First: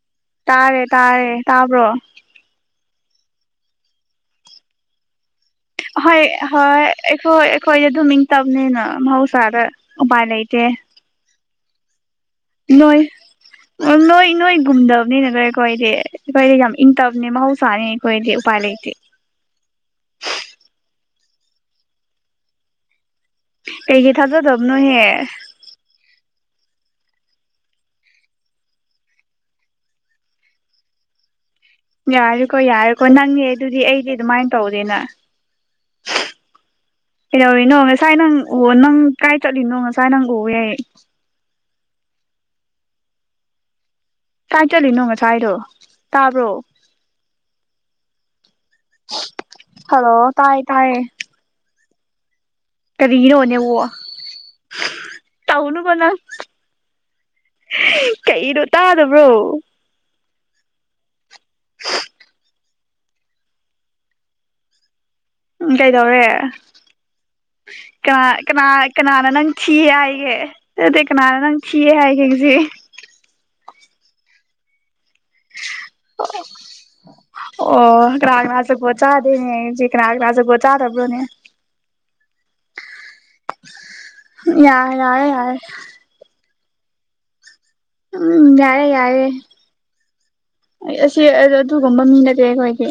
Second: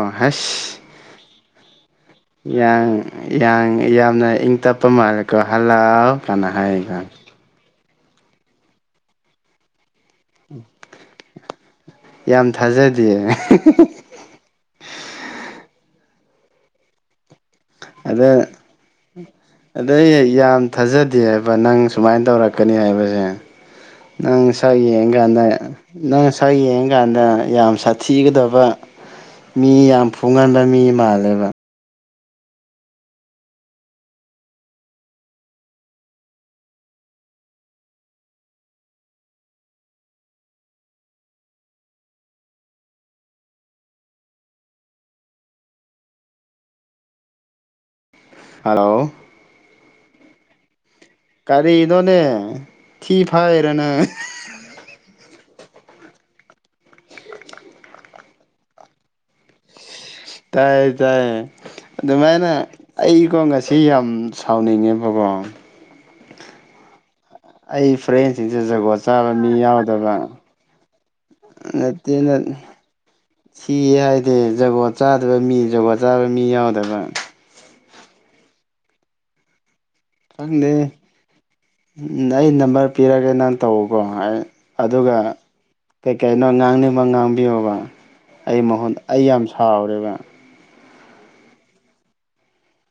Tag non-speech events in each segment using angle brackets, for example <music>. ꯑ ꯍꯑꯩꯁ ꯇꯥꯔꯦ ꯇꯥꯔꯦ ꯇꯥꯕ꯭ꯔꯣ ꯌꯥꯝꯅ ꯏꯪ ꯇꯞꯄ ꯃꯥꯜꯂꯦꯀꯣ ꯍꯜꯂꯥꯎ ꯍꯣꯏ ꯀꯥꯟꯅ ꯍꯣꯏ ꯍꯥꯏꯌꯦꯀꯣ ꯑꯩꯈꯣꯏ ꯑꯩꯈꯣꯏꯗꯤ ꯑꯗꯨꯝ ꯏꯡ ꯇꯞꯅꯤꯅ ꯃꯍꯧꯁꯥꯗ ꯎꯄꯥꯏ ꯂꯩꯇꯦ ꯌꯥꯝ ꯅꯣꯏ ꯊꯥꯖꯗꯦ ꯎ ꯅꯣꯏ ꯅꯣꯏꯒꯨꯝꯗꯕꯅꯤꯅ ꯀꯣꯏꯈꯣꯏꯗꯤ ꯑꯩꯈꯣꯏꯗꯤ ꯌꯥꯝ ꯏꯪꯇꯕꯅꯦ ꯃꯍꯧ ꯑꯗ ꯑꯗꯩ ꯌꯥꯝ ꯊꯥꯖꯗꯦ ꯍꯥꯏꯕ ꯅꯪ ꯁꯨꯃꯥꯏꯅ ꯇꯧꯔꯛꯀꯅꯤ ꯍꯥꯏꯕꯁꯦ ꯀꯩꯒꯤ ꯅꯪ ꯁꯛ ꯊꯥꯖꯗꯕꯅꯣꯍꯦ ꯌꯦꯡꯀꯥꯟꯗ ꯅꯪ ꯁꯛ ꯌꯦꯡꯉꯀꯥꯟꯗ ꯌꯥꯝ ꯁꯥꯊꯤꯒꯗꯕ ꯃꯤ ꯌꯥꯝ ꯐꯨꯒꯟꯕ ꯃꯤ ꯃꯥꯜꯂꯦꯕ ꯌꯥꯔꯦꯀꯣ ꯌꯥꯔꯦꯀꯣ ꯅꯪꯅꯦ ꯑꯗꯨꯗꯤ ꯑꯩꯗꯤ ꯑꯗꯨꯃꯥꯏꯅ ꯇꯧꯗꯦꯅ ꯀꯩꯗꯧꯔꯤꯅꯣ ꯉꯁꯥꯏ ꯅꯪ ꯎ ꯅꯪ ꯀꯥꯏ ꯆꯠꯂꯤꯅꯣ ꯉꯁꯥꯏ ꯅꯪ ꯎ ꯌꯥꯏ ꯀꯥꯏ ꯆꯠꯂꯤꯅꯣ ꯉꯥꯁꯥꯏꯗꯣ ꯇꯥꯕ꯭ꯔꯣ ꯍꯜꯂꯣ ꯍꯜꯂꯣ ꯇꯥꯏ ꯇꯌꯦ ꯀꯔꯤ ꯅꯣ ꯅꯦ ꯊꯤ ꯀꯔꯤꯅꯣ ꯐꯥꯏꯔꯤꯔꯥ ꯅꯦꯠꯋꯥꯛ ꯅꯪ ꯇꯧꯅꯨꯀꯣ ꯅꯪ ꯀꯩꯅꯣ ꯇꯥꯗꯕ꯭ꯔꯣ ꯇꯥꯏꯌꯦ ꯇꯥꯏ ꯑꯗꯨꯃꯥꯏꯅ ꯑꯩꯀꯣ ꯉꯁꯤ ꯌꯥꯝ ꯁꯥꯎꯅꯤꯡꯉꯦꯕꯀꯣ ꯎꯝ ꯀꯩꯗꯧꯔꯦ ꯑꯩ ꯀꯅꯥ ꯐ꯭ꯔꯦꯟꯁꯤꯡꯁꯦ ꯀꯅꯥ ꯖꯒꯣꯠ ꯀꯅꯥꯅ ꯆꯥꯕ ꯅꯪ ꯃꯤ ꯊꯤꯌꯦ ꯌꯥꯎꯗꯕ ꯍꯥꯏꯒꯦ <unintelligible> ꯀꯅꯥꯅ ꯅꯪ ꯊꯤ ꯍꯥꯏꯒꯦ ꯉꯁꯤ ꯊꯤ ꯍꯥꯏꯗꯤ ꯖꯨꯒꯣꯠ ꯆꯥꯗꯕ ꯃꯤ ꯖꯨꯒꯣꯠ ꯆꯥꯕ ꯃꯤ ꯌꯥꯎꯗꯕ ꯑꯣ ꯀꯅꯥ ꯀꯅꯥ ꯆꯛꯄꯣꯠ ꯆꯥꯗꯦ <unintelligible> ꯀꯅꯥ ꯀꯅꯥ ꯖꯨꯒꯣꯠ ꯈꯪꯗꯦ ꯆꯥꯗꯕ꯭ꯔꯣꯅꯦ ꯑꯩ ꯅꯝꯕꯔ ꯄꯤꯔꯒꯦ ꯅꯪ ꯇꯧꯕꯀꯣ ꯌꯥꯔꯦ ꯑꯗꯨꯒ ꯌꯥꯔꯦ ꯌꯥꯔꯦ ꯀꯩ ꯀꯅꯣ ꯉꯥꯡꯅꯤꯡꯕ ꯉꯥꯡꯕꯤꯌꯣꯕ ꯎꯝ ꯑꯩ ꯌꯥꯔꯦ ꯃꯍꯨꯠ ꯑꯩ ꯌꯥꯝ ꯁꯥꯎꯔꯦꯕ ꯑꯩ ꯑꯁꯤ ꯑꯗꯨꯒꯨꯝꯕ ꯃꯤ ꯅꯠꯇꯦ ꯑꯩꯈꯣꯏꯗꯤ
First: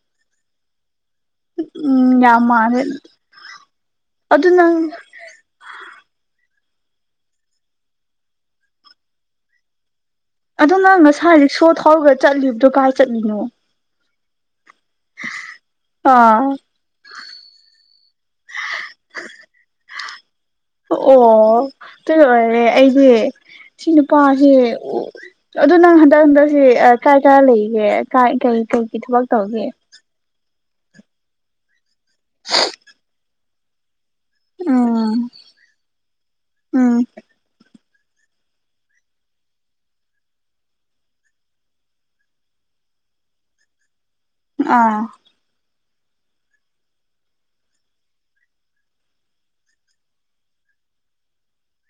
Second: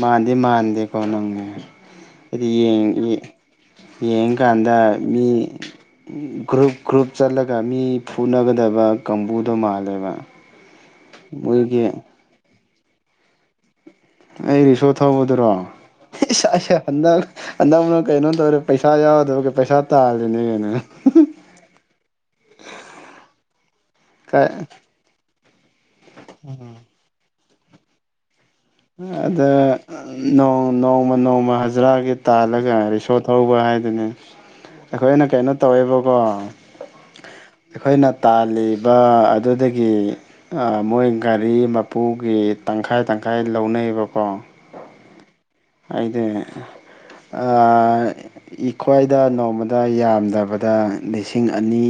ꯃꯥꯟꯗꯤ ꯃꯥꯥꯟꯗꯦꯀꯣ ꯅꯪꯅꯦ ꯎꯝ ꯌꯥꯝ ꯍꯥꯏꯗꯤ ꯃꯥꯜꯂꯦ ꯌꯦꯡ ꯌꯦꯡ ꯑꯗꯨ ꯅꯪ ꯌꯦꯡꯀꯥꯟꯗ ꯃꯤ ꯒ꯭ꯔꯨꯞ ꯒ꯭ꯔꯨꯞ ꯆꯠꯂꯒ ꯃꯤ ꯐꯨꯅꯒꯗꯕ ꯀꯥꯡꯕꯨꯗꯣ ꯃꯥꯜꯂꯦꯕ ꯑꯗꯣ ꯅꯪ ꯉꯁꯥꯏ ꯔꯤꯛꯁꯣ ꯃꯣꯏꯒꯤ ꯊꯧꯔꯒ ꯆꯠꯂꯤꯕꯗꯨ ꯀꯥꯏ ꯆꯠꯂꯤꯅꯣ ꯑꯩ ꯔꯤꯛꯁꯣ ꯊꯧꯕꯗꯨꯔꯣ ꯑꯥ ꯏꯁ ꯑꯩꯁꯦ ꯍꯟꯗꯛ ꯍꯟꯗꯛꯅ ꯀꯩꯅꯣ ꯇꯧꯔꯦ ꯄꯩꯁꯥ ꯌꯥꯎꯗꯕꯒꯤ ꯄꯩꯁꯥ ꯇꯥꯜꯂꯤꯅꯦꯅ ꯑꯣ ꯇꯨꯅ ꯑꯣꯏꯔꯦ ꯑꯩꯗꯤ ꯁꯤ ꯅꯨꯄꯥꯁꯤ ꯀꯩꯅꯣ ꯑꯗꯣ ꯅꯪ ꯍꯟꯗꯛ ꯍꯟꯗꯛꯁꯤ ꯀꯥꯏ ꯀꯥꯏ ꯂꯩꯒꯦ ꯀꯥꯏ ꯀꯔꯤ ꯀ ꯑꯗ ꯅꯣꯡꯃ ꯅꯣꯡꯃ ꯅꯣꯡꯃ ꯍꯖꯔꯥꯒꯤ ꯇꯥꯜꯂꯒ ꯔꯤꯁꯣꯠ ꯍꯧꯕ ꯍꯥꯏꯗꯨꯅꯤ ꯎꯝ ꯑꯩꯈꯣꯏꯅ ꯀꯩꯅꯣ ꯇꯧꯋꯦꯕꯀꯣ ꯎꯝ ꯑꯩꯈꯣꯏꯅ ꯇꯥꯜꯂꯤꯕ ꯑꯗꯨꯗꯒꯤ ꯃꯣꯏ ꯒꯥꯔꯤ ꯃꯄꯨꯒꯤ ꯇꯪꯈꯥꯏ ꯇꯪꯈꯥꯏ ꯂꯧꯅꯩꯑꯕꯀꯣ ꯑꯥ ꯑꯩꯗꯤ ꯑꯥ ꯑꯩꯈꯣꯏꯗ ꯅꯣꯡꯃꯗ ꯌꯥꯝꯗꯕꯗ ꯂꯤꯁꯤꯡ ꯑꯅꯤ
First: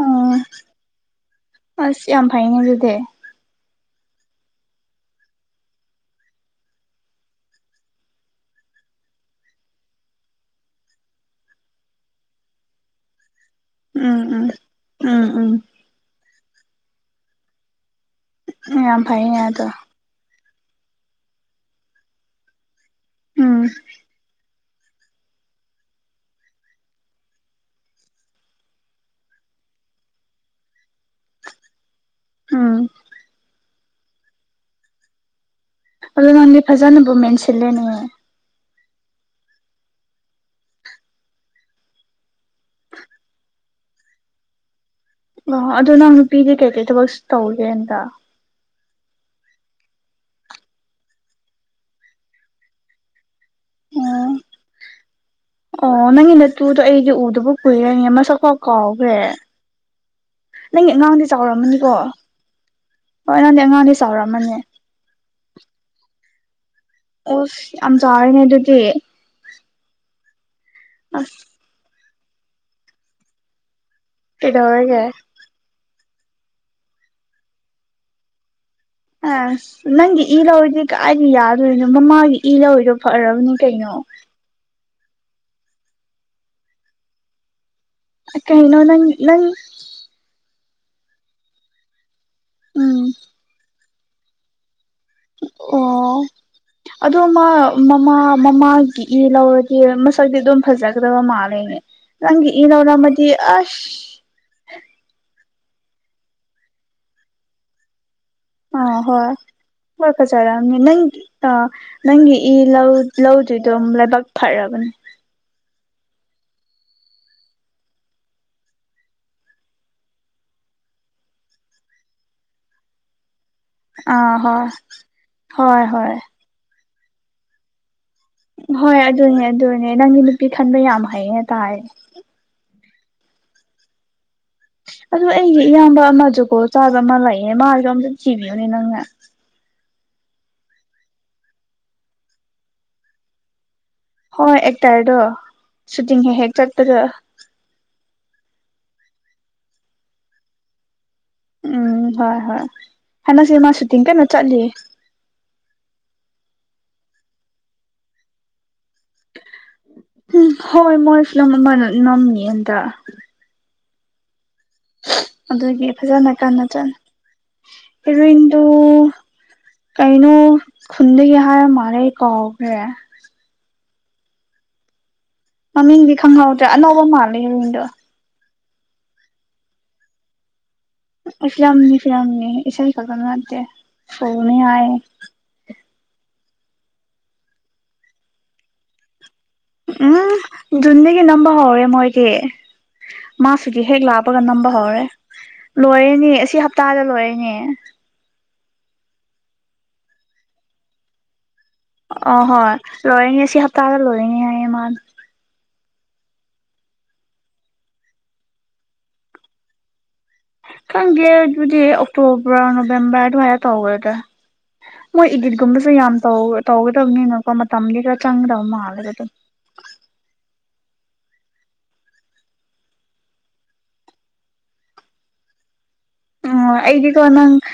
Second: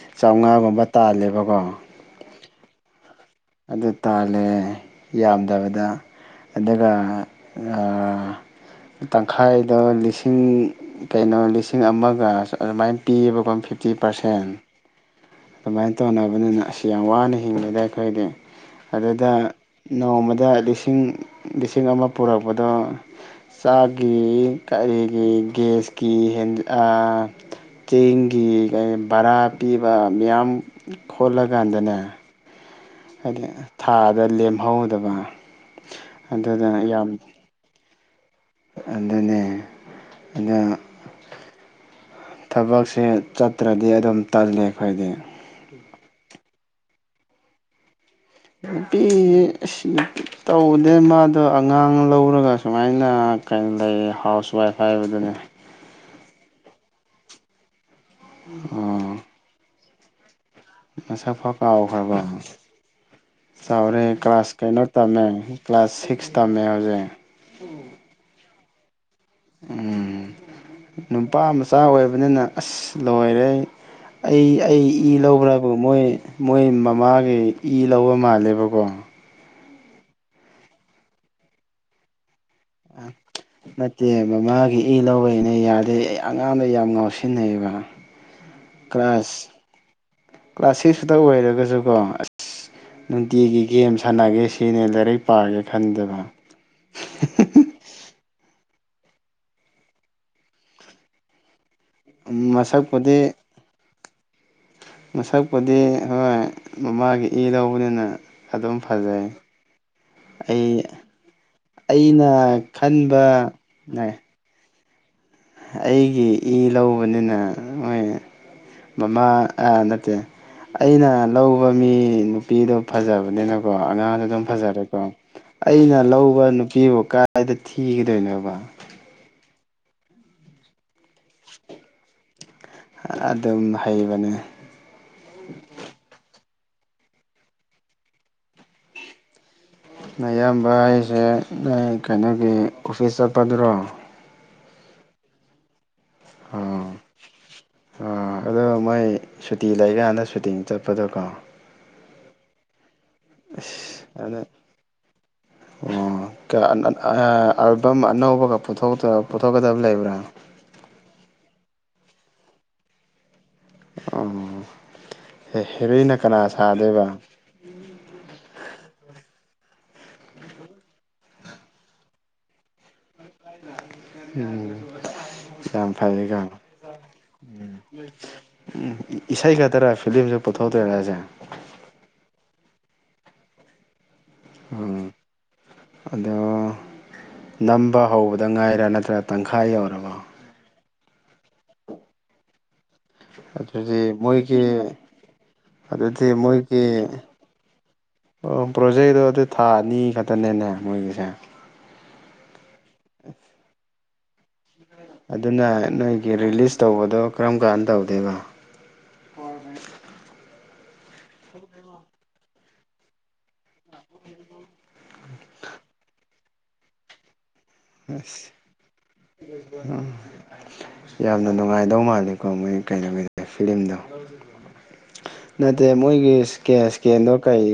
ꯎꯝ ꯆꯧꯉꯥꯒꯨꯝꯕ ꯇꯥꯜꯂꯦꯕꯀꯣ ꯑꯁ ꯌꯥꯝ ꯐꯩꯅꯦ ꯑꯗꯨꯗꯤ ꯑꯗꯨ ꯇꯥꯜꯂꯦ ꯌꯥꯝꯗꯕꯗ ꯑꯗꯨꯒ ꯑ ꯇꯪꯈꯥꯏꯗ ꯂꯤꯁꯤꯡ ꯀꯩꯅꯣ ꯂꯤꯁꯤꯡ ꯑꯃꯒ ꯑꯗꯨꯃꯥꯏꯟ ꯄꯤꯕꯀꯣ ꯐꯤꯐꯇꯤ ꯎꯝ ꯎꯝ ꯄꯥꯔꯁꯦꯟ ꯎꯝ ꯑꯗꯨꯃꯥꯏꯅ ꯇꯧꯅꯕꯅꯤꯅ ꯑꯁ ꯌꯥꯝ ꯋꯥꯅ ꯍꯤꯡꯉꯦꯗ ꯑꯩꯈꯣꯏꯗꯤ ꯎꯝ ꯌꯥꯝ ꯑꯗꯨꯗ ꯐꯩꯅꯦ ꯑꯗꯣ ꯅꯣꯡꯃꯗ ꯂꯤꯁꯤꯡ ꯂꯤꯁꯤꯡ ꯑꯃ ꯄꯨꯔꯛꯄꯗꯣ ꯎꯝ ꯆꯥꯛꯒꯤ ꯀꯩꯒꯤ ꯒꯦꯁꯀꯤ ꯍꯦꯟ ꯑꯥ ꯆꯦꯡꯒꯤ ꯀꯩ ꯕꯔꯥ ꯄꯤꯕ ꯃꯌꯥꯝ ꯈꯣꯠꯂꯀꯥꯟꯗꯅꯦ ꯎꯝ ꯍꯥꯏꯗꯤ ꯊꯥꯗ ꯂꯦꯝꯍꯧꯗꯕ ꯑꯗꯣ ꯅꯪꯗꯤ ꯑꯗꯨꯅ ꯌꯥꯝ ꯐꯖꯥꯅꯕꯨ ꯃꯦꯟꯁꯤꯜꯂꯦꯅꯦ ꯑꯗꯨꯅꯦ ꯑꯗꯣ ꯊꯕꯛꯁꯦ ꯆꯠꯇ꯭ꯔꯗꯤ ꯑꯗꯨꯝ ꯇꯜꯂꯦ ꯑꯩꯈꯣꯏꯗꯤ ꯑꯣ ꯑꯗꯣ ꯅꯪ ꯅꯨꯄꯤꯗꯤ ꯀꯩꯀꯩ ꯊꯕꯛ ꯇꯧꯒꯦ ꯍꯟꯇꯛ ꯅꯨꯄꯤ ꯑꯁ ꯅꯨꯄꯤ ꯇꯧꯗꯦ ꯃꯥꯗꯣ ꯑꯉꯥꯡ ꯂꯧꯔꯒ ꯁꯨꯃꯥꯏꯅ ꯀꯩꯅꯣ ꯂꯩꯌꯦ ꯍꯥꯎꯁꯋꯥꯏꯐ ꯍꯥꯏꯕꯗꯨꯅꯦ ꯑꯣ ꯅꯪꯒꯤ ꯅꯠꯇꯨꯗꯣ ꯑꯩꯗꯤ ꯎꯗꯕ ꯀꯨꯏꯔꯦ ꯃꯁꯛꯐꯥꯎ ꯀꯥꯎꯈ꯭ꯔꯦ ꯑꯣ ꯅꯪꯒꯤ ꯑꯉꯥꯡꯗꯤ ꯃꯁꯛ ꯐꯥꯎ ꯆꯥꯎꯔꯝꯃꯅꯤꯀꯣ ꯀꯥꯎꯈ꯭ꯔꯕ ꯍꯣꯏ ꯅꯪꯗꯤ ꯑꯉꯥꯡꯗꯤ ꯆꯥꯎꯔꯦ ꯀ꯭ꯂꯥꯁ ꯆꯥꯎꯔꯝꯃꯅꯤ ꯀꯩꯅꯣ ꯇꯝꯃꯦ ꯀ꯭ꯂꯥꯁ ꯁꯤꯛꯁ ꯇꯝꯃꯦ ꯍꯧꯖꯤꯛ ꯑꯨꯁ ꯌꯥꯝ ꯆꯥꯎꯔꯦꯅꯦ ꯑꯗꯨꯗꯤ ꯎꯝ ꯑꯁ ꯅꯨꯄꯥ ꯃꯆꯥ ꯑꯣꯏꯕꯅꯤꯅ ꯑꯁ ꯂꯣꯏꯔꯦ ꯑꯩ ꯑꯩ ꯀꯩꯗꯧꯔꯒꯦ ꯏ ꯂꯧꯕ꯭ꯔꯕꯨ ꯃꯣꯏ ꯃꯣꯏ ꯃꯃꯥꯒꯤ ꯏ ꯂꯧꯕ ꯃꯥꯜꯂꯦꯕꯀꯣ ꯑ ꯅꯪꯒꯤ ꯏ ꯂꯧꯔꯗꯤ ꯀꯥꯏꯗꯩ ꯌꯥꯗꯣꯏꯅꯣ ꯃꯃꯥꯒꯤ ꯏ ꯂꯧꯔꯤꯗꯣ ꯐꯔꯕꯅꯦ ꯀꯩꯅꯣ ꯅꯠꯇꯦ ꯃꯃꯥꯒꯤ ꯏ ꯂꯧꯋꯦꯅꯦ ꯌꯥꯗꯦ ꯑꯩ ꯑꯉꯥꯡꯗꯣ ꯌꯥꯝ ꯉꯥꯎꯁꯤꯟꯅꯩꯕ ꯑ ꯀꯩꯅꯣ ꯅꯪ ꯅꯪ ꯀ꯭ꯂꯥꯁ ꯀ꯭ꯂꯥꯁ ꯁꯤꯛꯁꯇ ꯑꯣꯏꯔꯒꯁꯨꯀꯣ ꯑꯁ ꯎꯝ ꯅꯨꯡꯇꯤꯒꯤ ꯒꯦꯝ ꯁꯥꯟꯅꯒꯦ ꯁꯤꯅꯦ ꯂꯥꯏꯔꯤꯛ ꯄꯥꯒꯦ ꯑꯣ ꯈꯟꯗꯦꯕ ꯑꯗꯣ ꯃꯥ ꯃꯃꯥ ꯃꯃꯥꯒꯤ ꯏ ꯂꯧꯔꯗꯤ ꯃꯁꯛꯇꯤ ꯑꯗꯨꯝ ꯐꯖꯒ꯭ꯔꯕ ꯃꯥꯜꯂꯦꯅꯦ ꯅꯪꯒꯤ ꯏ ꯃꯁꯛꯄꯨꯗꯤ ꯂꯧꯔꯝꯃꯗꯤ ꯑꯁ ꯃꯁꯛꯄꯨꯗꯤ ꯍꯣꯏ ꯃꯃꯥꯒꯤ ꯏ ꯂꯧꯕꯅꯤꯅ ꯑꯗꯨꯝ ꯑꯥ ꯐꯖꯩ ꯍꯣꯏ ꯍꯣꯏ ꯑꯩ ꯐꯖꯔꯝꯅꯤ ꯅꯪ ꯑꯩꯅ ꯅꯪꯒꯤ ꯏ ꯂꯧ ꯈꯟꯕ ꯂꯧꯗ꯭ꯔꯤꯗꯣ ꯂꯥꯏꯕꯛ ꯐꯔꯕꯅꯦ ꯑꯩꯒꯤ ꯏ ꯂꯧꯕꯅꯤꯅ ꯃꯣꯏ ꯃꯃꯥ ꯅꯠꯇꯦ ꯑꯩꯅ ꯂꯧꯕ ꯃꯤ ꯅꯨꯄꯤꯗꯣ ꯐꯖꯕꯅꯦꯅ ꯀꯣ ꯑꯉꯥꯡꯗ ꯑꯥ ꯑꯗꯨꯝ ꯍꯣꯏ ꯐꯖꯔꯦꯀꯣ ꯍꯣꯏ ꯑꯩꯅ ꯍꯣꯏ ꯂꯧꯕ ꯅꯨꯄꯤꯕꯨ ꯀꯥꯏ ꯀꯥꯏꯗ ꯊꯤꯒꯗꯣꯏꯅꯣꯕ ꯍꯣꯏ ꯑꯗꯨꯅꯦ ꯑꯗꯨꯅꯦ ꯅꯪꯗꯤ ꯅꯨꯄꯤ ꯈꯟꯕ ꯌꯥꯝ ꯍꯩꯌꯦꯅ ꯇꯥꯏ ꯑꯗꯨꯝ ꯍꯩꯕꯅꯦ ꯑꯗꯨ ꯑꯩꯒꯤ ꯏꯌꯥꯝꯕ ꯑꯃ ꯖꯨꯒꯣꯠ ꯆꯥꯕ ꯑꯃ ꯂꯩꯌꯦ ꯃꯥꯁꯨ ꯑꯝꯇ ꯊꯤꯕꯤꯌꯨꯅꯦ ꯅꯪꯅ ꯅꯌꯥꯝꯕ ꯍꯥꯏꯁꯦ ꯑ ꯀꯩꯅꯣꯒꯤ ꯑꯣꯐꯤꯁ ꯆꯠꯄꯗꯨꯔꯣ ꯍꯣꯏ ꯑꯦꯛꯇꯔꯗꯣ ꯁꯨꯇꯤꯡ ꯍꯦꯛ ꯍꯦꯛ ꯆꯠꯄꯗꯣ ꯑ ꯑꯗꯣ ꯃꯣꯏ ꯁꯨꯇꯤ ꯂꯩꯀꯥꯟꯗ ꯁꯨꯇꯤꯡ ꯆꯠꯄꯗꯣꯀꯣ ꯎꯝ ꯍꯣꯏ ꯍꯣꯏ ꯍꯟꯗꯛꯁꯦ ꯃꯥ ꯁꯨꯇꯤꯡ ꯀꯟꯅ ꯑꯁ <unintelligible> ꯆꯠꯂꯤ <inaudible> ꯑꯣ ꯀ ꯑꯥ ꯑꯜꯕꯝ ꯑꯅꯧꯕꯒ ꯄꯨꯊ‌ꯣꯛꯇꯨꯔ ꯄꯨꯊꯣꯛꯀꯗꯕ ꯂꯩꯕ꯭ꯔꯥ ꯎꯝ ꯍꯣꯏ ꯃꯣꯏ ꯐꯤꯂꯝ ꯑꯃ ꯅ ꯅꯝꯃꯤꯌ‌ꯦ ꯍꯟꯇꯛ ꯑꯣ ꯑꯗꯨꯒꯤ ꯍꯦꯔꯣꯏꯅ ꯐꯖꯅ ꯀꯅꯥ ꯀꯥꯟꯅ ꯆꯅ ꯁꯥꯗꯣꯏꯕ ꯍꯦꯔꯣꯏꯟꯗꯨ ꯀꯩꯅꯣ ꯈꯨꯟꯗꯒꯤ ꯍꯥꯏꯔ ꯃꯥꯜꯂꯦ ꯑꯩ ꯀꯥꯎꯈ꯭ꯔꯦ ꯎꯝ ꯌꯥꯝ ꯃꯃꯤꯡꯗꯤ ꯈꯪꯍꯧꯗ꯭ꯔꯦ ꯑꯅꯧꯕ ꯃꯥꯜꯂꯦ ꯍ‌ꯦꯔ‌ꯣꯏꯟꯗꯣ ꯎꯝ ꯏꯁꯩ ꯈꯛꯇꯔ ꯐꯤꯂꯝꯁꯨ ꯄꯨꯊꯣꯛ ꯇꯣꯏꯔꯖ‌ꯦ ꯏꯁ ꯐꯤꯂꯝꯅꯤ ꯐꯤꯂꯝꯅꯤ ꯏꯁꯩꯥ ꯈꯛꯇ ꯅꯠꯗꯦ ꯐꯂꯝꯅꯤ ꯍꯥꯏꯌ‌ꯦ ꯎꯝ ꯑꯗꯣ ꯅꯝꯕ ꯍꯧꯕꯗ ꯉꯥꯏꯔꯥ ꯅꯠꯇ꯭ꯔꯥ ꯇꯪꯈꯥꯏ ꯎꯝ ꯌꯧꯔꯕꯣ ꯖꯨꯟꯗꯒꯤ ꯅꯝꯕ ꯍꯧꯔꯦ ꯃꯣꯏꯗꯤ ꯃꯥ ꯁꯨꯇꯤ ꯍꯦꯛ ꯑꯗꯨꯗꯤ ꯂꯥꯛꯄꯒ ꯃꯣꯏꯒꯤ ꯅꯝꯕ ꯍꯧꯔꯦ ꯂꯣꯏꯔꯦꯅꯦ ꯑꯗꯨꯗꯤ ꯑꯁꯤ ꯍꯞꯇꯥꯗ ꯃꯣꯏꯒꯤ ꯂꯣꯏꯔꯦꯅꯦ ꯑꯣ ꯄ꯭ꯔꯣꯖꯦꯛꯇꯣ ꯑꯗꯨ ꯊꯥ ꯑꯅꯤ ꯈꯛꯇꯅꯦꯅꯦ ꯃꯣꯏꯒꯤꯁꯦ ꯑ ꯍꯣꯏ ꯂꯣꯏꯔꯅꯤ ꯁꯤ ꯍꯞꯇꯥꯗ ꯂꯣꯏꯔꯅꯤ ꯍꯥꯏꯌꯦ ꯃꯥ ꯑꯗꯨꯅ ꯅꯣꯏꯒꯤ ꯔꯤꯂꯤꯁ ꯇꯧꯕꯗꯣ ꯀꯔꯝ ꯀꯥꯟꯗ ꯇꯧꯗꯦꯕ ꯑꯣ ꯈꯪꯗꯦ ꯑꯗꯨꯗꯤ ꯑꯣꯛꯇꯣꯕꯔ ꯅꯣꯕꯦꯝꯕꯔ ꯑꯗꯨꯃꯥꯏꯅ ꯇꯧꯈ꯭ꯔꯦꯗ ꯃꯣꯏ ꯏꯗꯤꯠꯀꯨꯝꯕꯁꯨ ꯌꯥꯝ ꯇꯧ ꯇꯧꯒꯗꯕꯅꯤꯅꯀꯣ ꯃꯇꯝꯗꯤ ꯈꯔ ꯆꯪꯒꯗꯕ ꯃꯥꯜꯂ‌ꯦꯕ ꯑꯗꯨꯝ ꯎꯝ ꯌꯥꯝꯅ ꯅꯨꯡꯉꯥꯏꯗꯧ ꯃꯥꯜꯂꯤꯀꯣ ꯃꯣꯏ ꯀꯩꯅꯣ ꯐꯤꯂꯝꯗꯣ ꯅꯠꯇꯦ ꯃꯣꯏꯒꯤ ꯑꯗꯨꯝ ꯑꯣ ꯏꯁꯀ‌ꯦꯟ ꯑꯩꯗꯤꯀꯣ ꯏꯁꯀꯦꯟꯗꯣ ꯅꯪ ꯀꯔꯤ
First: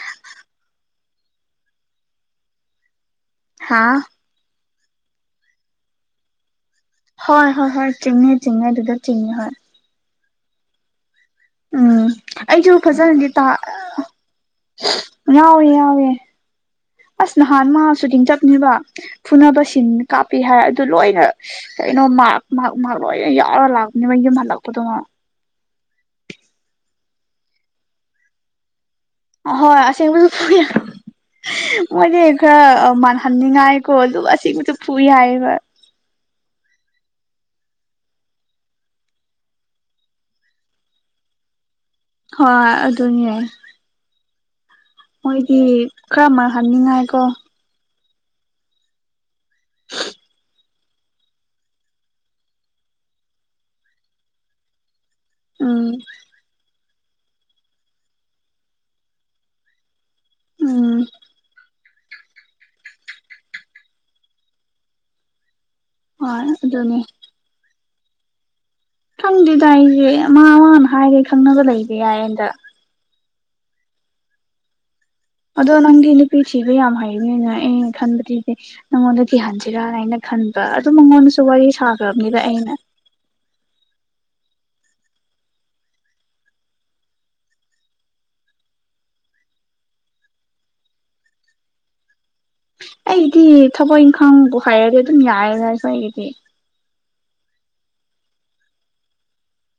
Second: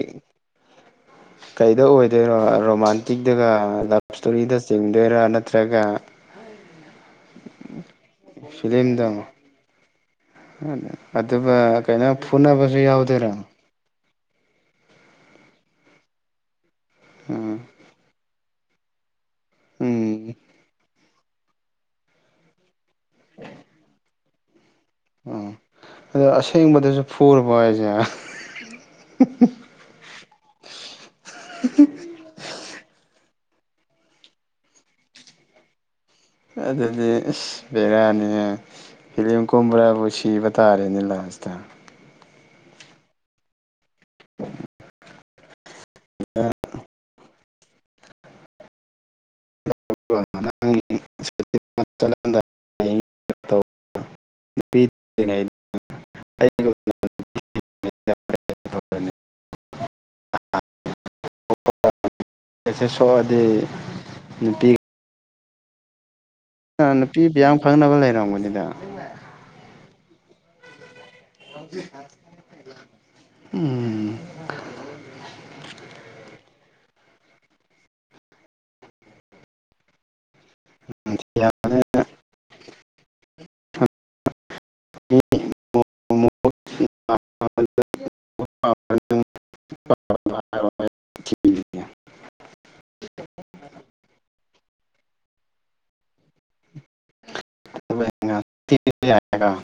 ꯀꯩꯗ ꯑꯣꯏꯗꯣꯏꯔꯣ ꯔꯣꯃꯥꯟꯇꯤꯛꯇꯒ ꯍꯥ ꯂꯞ ꯏꯁꯇꯣꯔꯤꯗ ꯆꯤꯡꯗꯣꯏꯔ ꯅꯠꯇ꯭ꯔꯒ ꯍꯣꯏ ꯍꯣꯏ ꯍꯣꯏ ꯆꯤꯡꯉ‌ꯦ ꯆꯤꯡꯉꯦ ꯑꯗꯨꯗ ꯐꯤꯂꯝꯗꯣ ꯆꯤꯡꯉꯦ ꯍꯣꯏ ꯑꯗꯨꯒ ꯎꯝ ꯀꯩꯅꯣ ꯑꯩꯁꯨ ꯐꯨꯅꯕꯁꯨ ꯐꯖꯅꯗꯤ ꯌꯥꯎꯗꯣꯏꯔꯥ ꯇꯥ ꯌꯥꯎꯋꯦ ꯌꯥꯎꯋꯦ ꯑꯁ ꯎꯝ ꯅꯍꯥꯟ ꯃꯥ ꯁꯨꯇꯤꯡ ꯆꯞꯄꯅꯦꯕ ꯐꯨꯅꯕ ꯁꯤꯟ ꯎꯝ ꯀꯥꯞꯄ‌ꯦ ꯍꯥꯏ ꯑꯗꯨ ꯂꯣꯏꯅ ꯀꯩꯅꯣ ꯃꯥ꯭ꯔꯛ ꯃꯥ꯭ꯔꯛ ꯃꯥ꯭ꯔꯛ ꯂꯣꯏꯅ ꯌꯥꯎꯔ ꯂꯥꯛꯄꯅꯦꯕ ꯌꯨꯝ ꯍꯜꯂꯛꯄꯗꯣ ꯎꯝ ꯑꯗꯣ ꯑꯁꯦꯡꯕꯗꯁꯨ ꯐꯨꯨꯔꯕꯣ ꯍꯥꯏꯁꯦ ꯍꯣꯏ ꯑꯁꯦꯡꯕꯁꯨ ꯐꯨꯏ ꯍꯥꯏ__ <unintelligible> ꯃꯣꯏꯗꯤ ꯈꯔ ꯑ ꯃꯥꯟꯍꯟꯅꯤꯡꯉꯥꯏꯀꯣ ꯑꯗꯨꯒ ꯑꯁꯦꯡꯕꯁꯨ ꯐꯨꯏ ꯍꯥꯏꯌꯦꯕ ꯑꯗꯨꯗꯤ ꯏꯁ ꯕꯦꯔꯥꯅꯤꯍꯦ ꯐꯤꯂꯤꯝ ꯀꯨꯝꯕꯈꯔꯥꯕꯨ ꯁꯤꯕ ꯇꯥꯔꯦꯅꯦ ꯂꯥꯥꯁꯇ ꯍꯣꯏ ꯑꯗꯨꯅꯦ <unintelligible> ꯃꯣꯏꯗꯤ ꯈꯔ ꯃꯥꯜ ꯍꯟꯅꯤꯡꯉꯥꯏ ꯀꯣ <unintelligible> ꯎꯝ ꯎꯝ <unintelligible> ꯁꯣꯛꯑꯗꯤ ꯅꯨꯄꯤꯒ__ ꯍꯣꯏ <unintelligible> ꯑꯗꯨꯅꯦ ꯅꯨꯄꯤ ꯕꯤꯌꯥꯝ ꯈꯪꯅꯕ ꯂꯩꯔꯝꯒꯅꯤꯗ ꯈꯪꯗꯦꯗ ꯑꯩꯗꯤ ꯃꯥ ꯃꯥ ꯍꯥꯏꯕꯩ ꯈꯪꯅꯕ ꯂꯩꯕ ꯌꯥꯏ ꯑꯦꯟꯗ ꯎꯝ ꯑꯗꯣ ꯅꯪꯗꯤ ꯅꯨꯄꯤ ꯊꯤꯕ ꯌꯥꯝ ꯍꯩꯅꯤꯅ ꯑꯩꯅ ꯈꯟꯕꯗꯤꯁꯦ ꯅꯪꯉꯣꯟꯗ ꯊꯤꯍꯟꯁꯤꯔꯥꯅ ꯍꯥꯏꯅ ꯈꯟꯕ ꯑꯗꯨ ꯃꯉꯣꯟꯗꯁꯨ ꯋꯥꯔꯤ ꯁꯥꯈ꯭ꯔꯕꯅꯤꯗ ꯑꯩꯅ <unintelligible> <unintelligible> <unintelligible> ꯑꯩꯒꯤꯗꯤ ꯊꯕꯛ ꯏꯪꯈꯥꯡꯕꯨ ꯍꯩꯔꯗꯤ ꯑꯗꯨꯝ ꯌꯥꯔꯦꯗꯥ ꯑꯩꯈꯣꯏ ꯑꯩꯒꯤꯗꯤ ꯊꯕꯛ ꯏꯟꯒꯥꯡ <unintelligible>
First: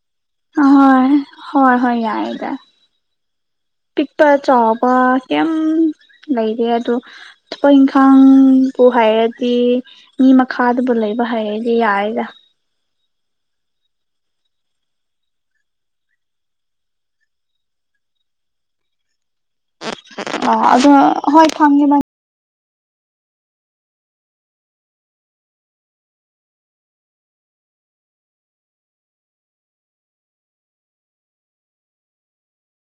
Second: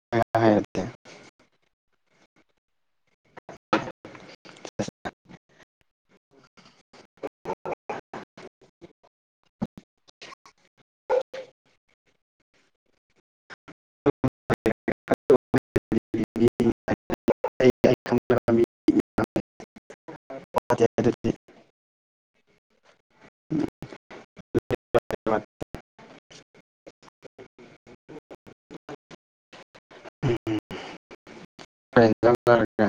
ꯑꯍꯣꯏ ꯍꯣꯏ ꯍꯣꯏ ꯌꯥꯔꯦ ꯗꯥ ꯄꯤꯛꯄ ꯆꯥꯎꯕ ꯀꯦꯝ ꯂꯩꯇꯦ ꯑꯗꯨ ꯊꯕꯛ ꯏꯪꯈꯥꯡꯕꯨ ꯍꯩꯔꯗꯤ ꯃꯤ ꯃꯈꯥꯗꯕꯨ ꯂꯩꯕ ꯍꯥꯏꯔꯗꯤ ꯌꯥꯔꯦꯗꯥ <unintelligible> <unintelligible> ꯑ ꯑꯗꯣ ꯍꯣꯏ ꯈꯪꯉꯦ ꯗꯥ <unintelligible> ꯀꯩ ꯍꯦꯡꯖꯥꯡ ꯆꯥꯔꯒꯦ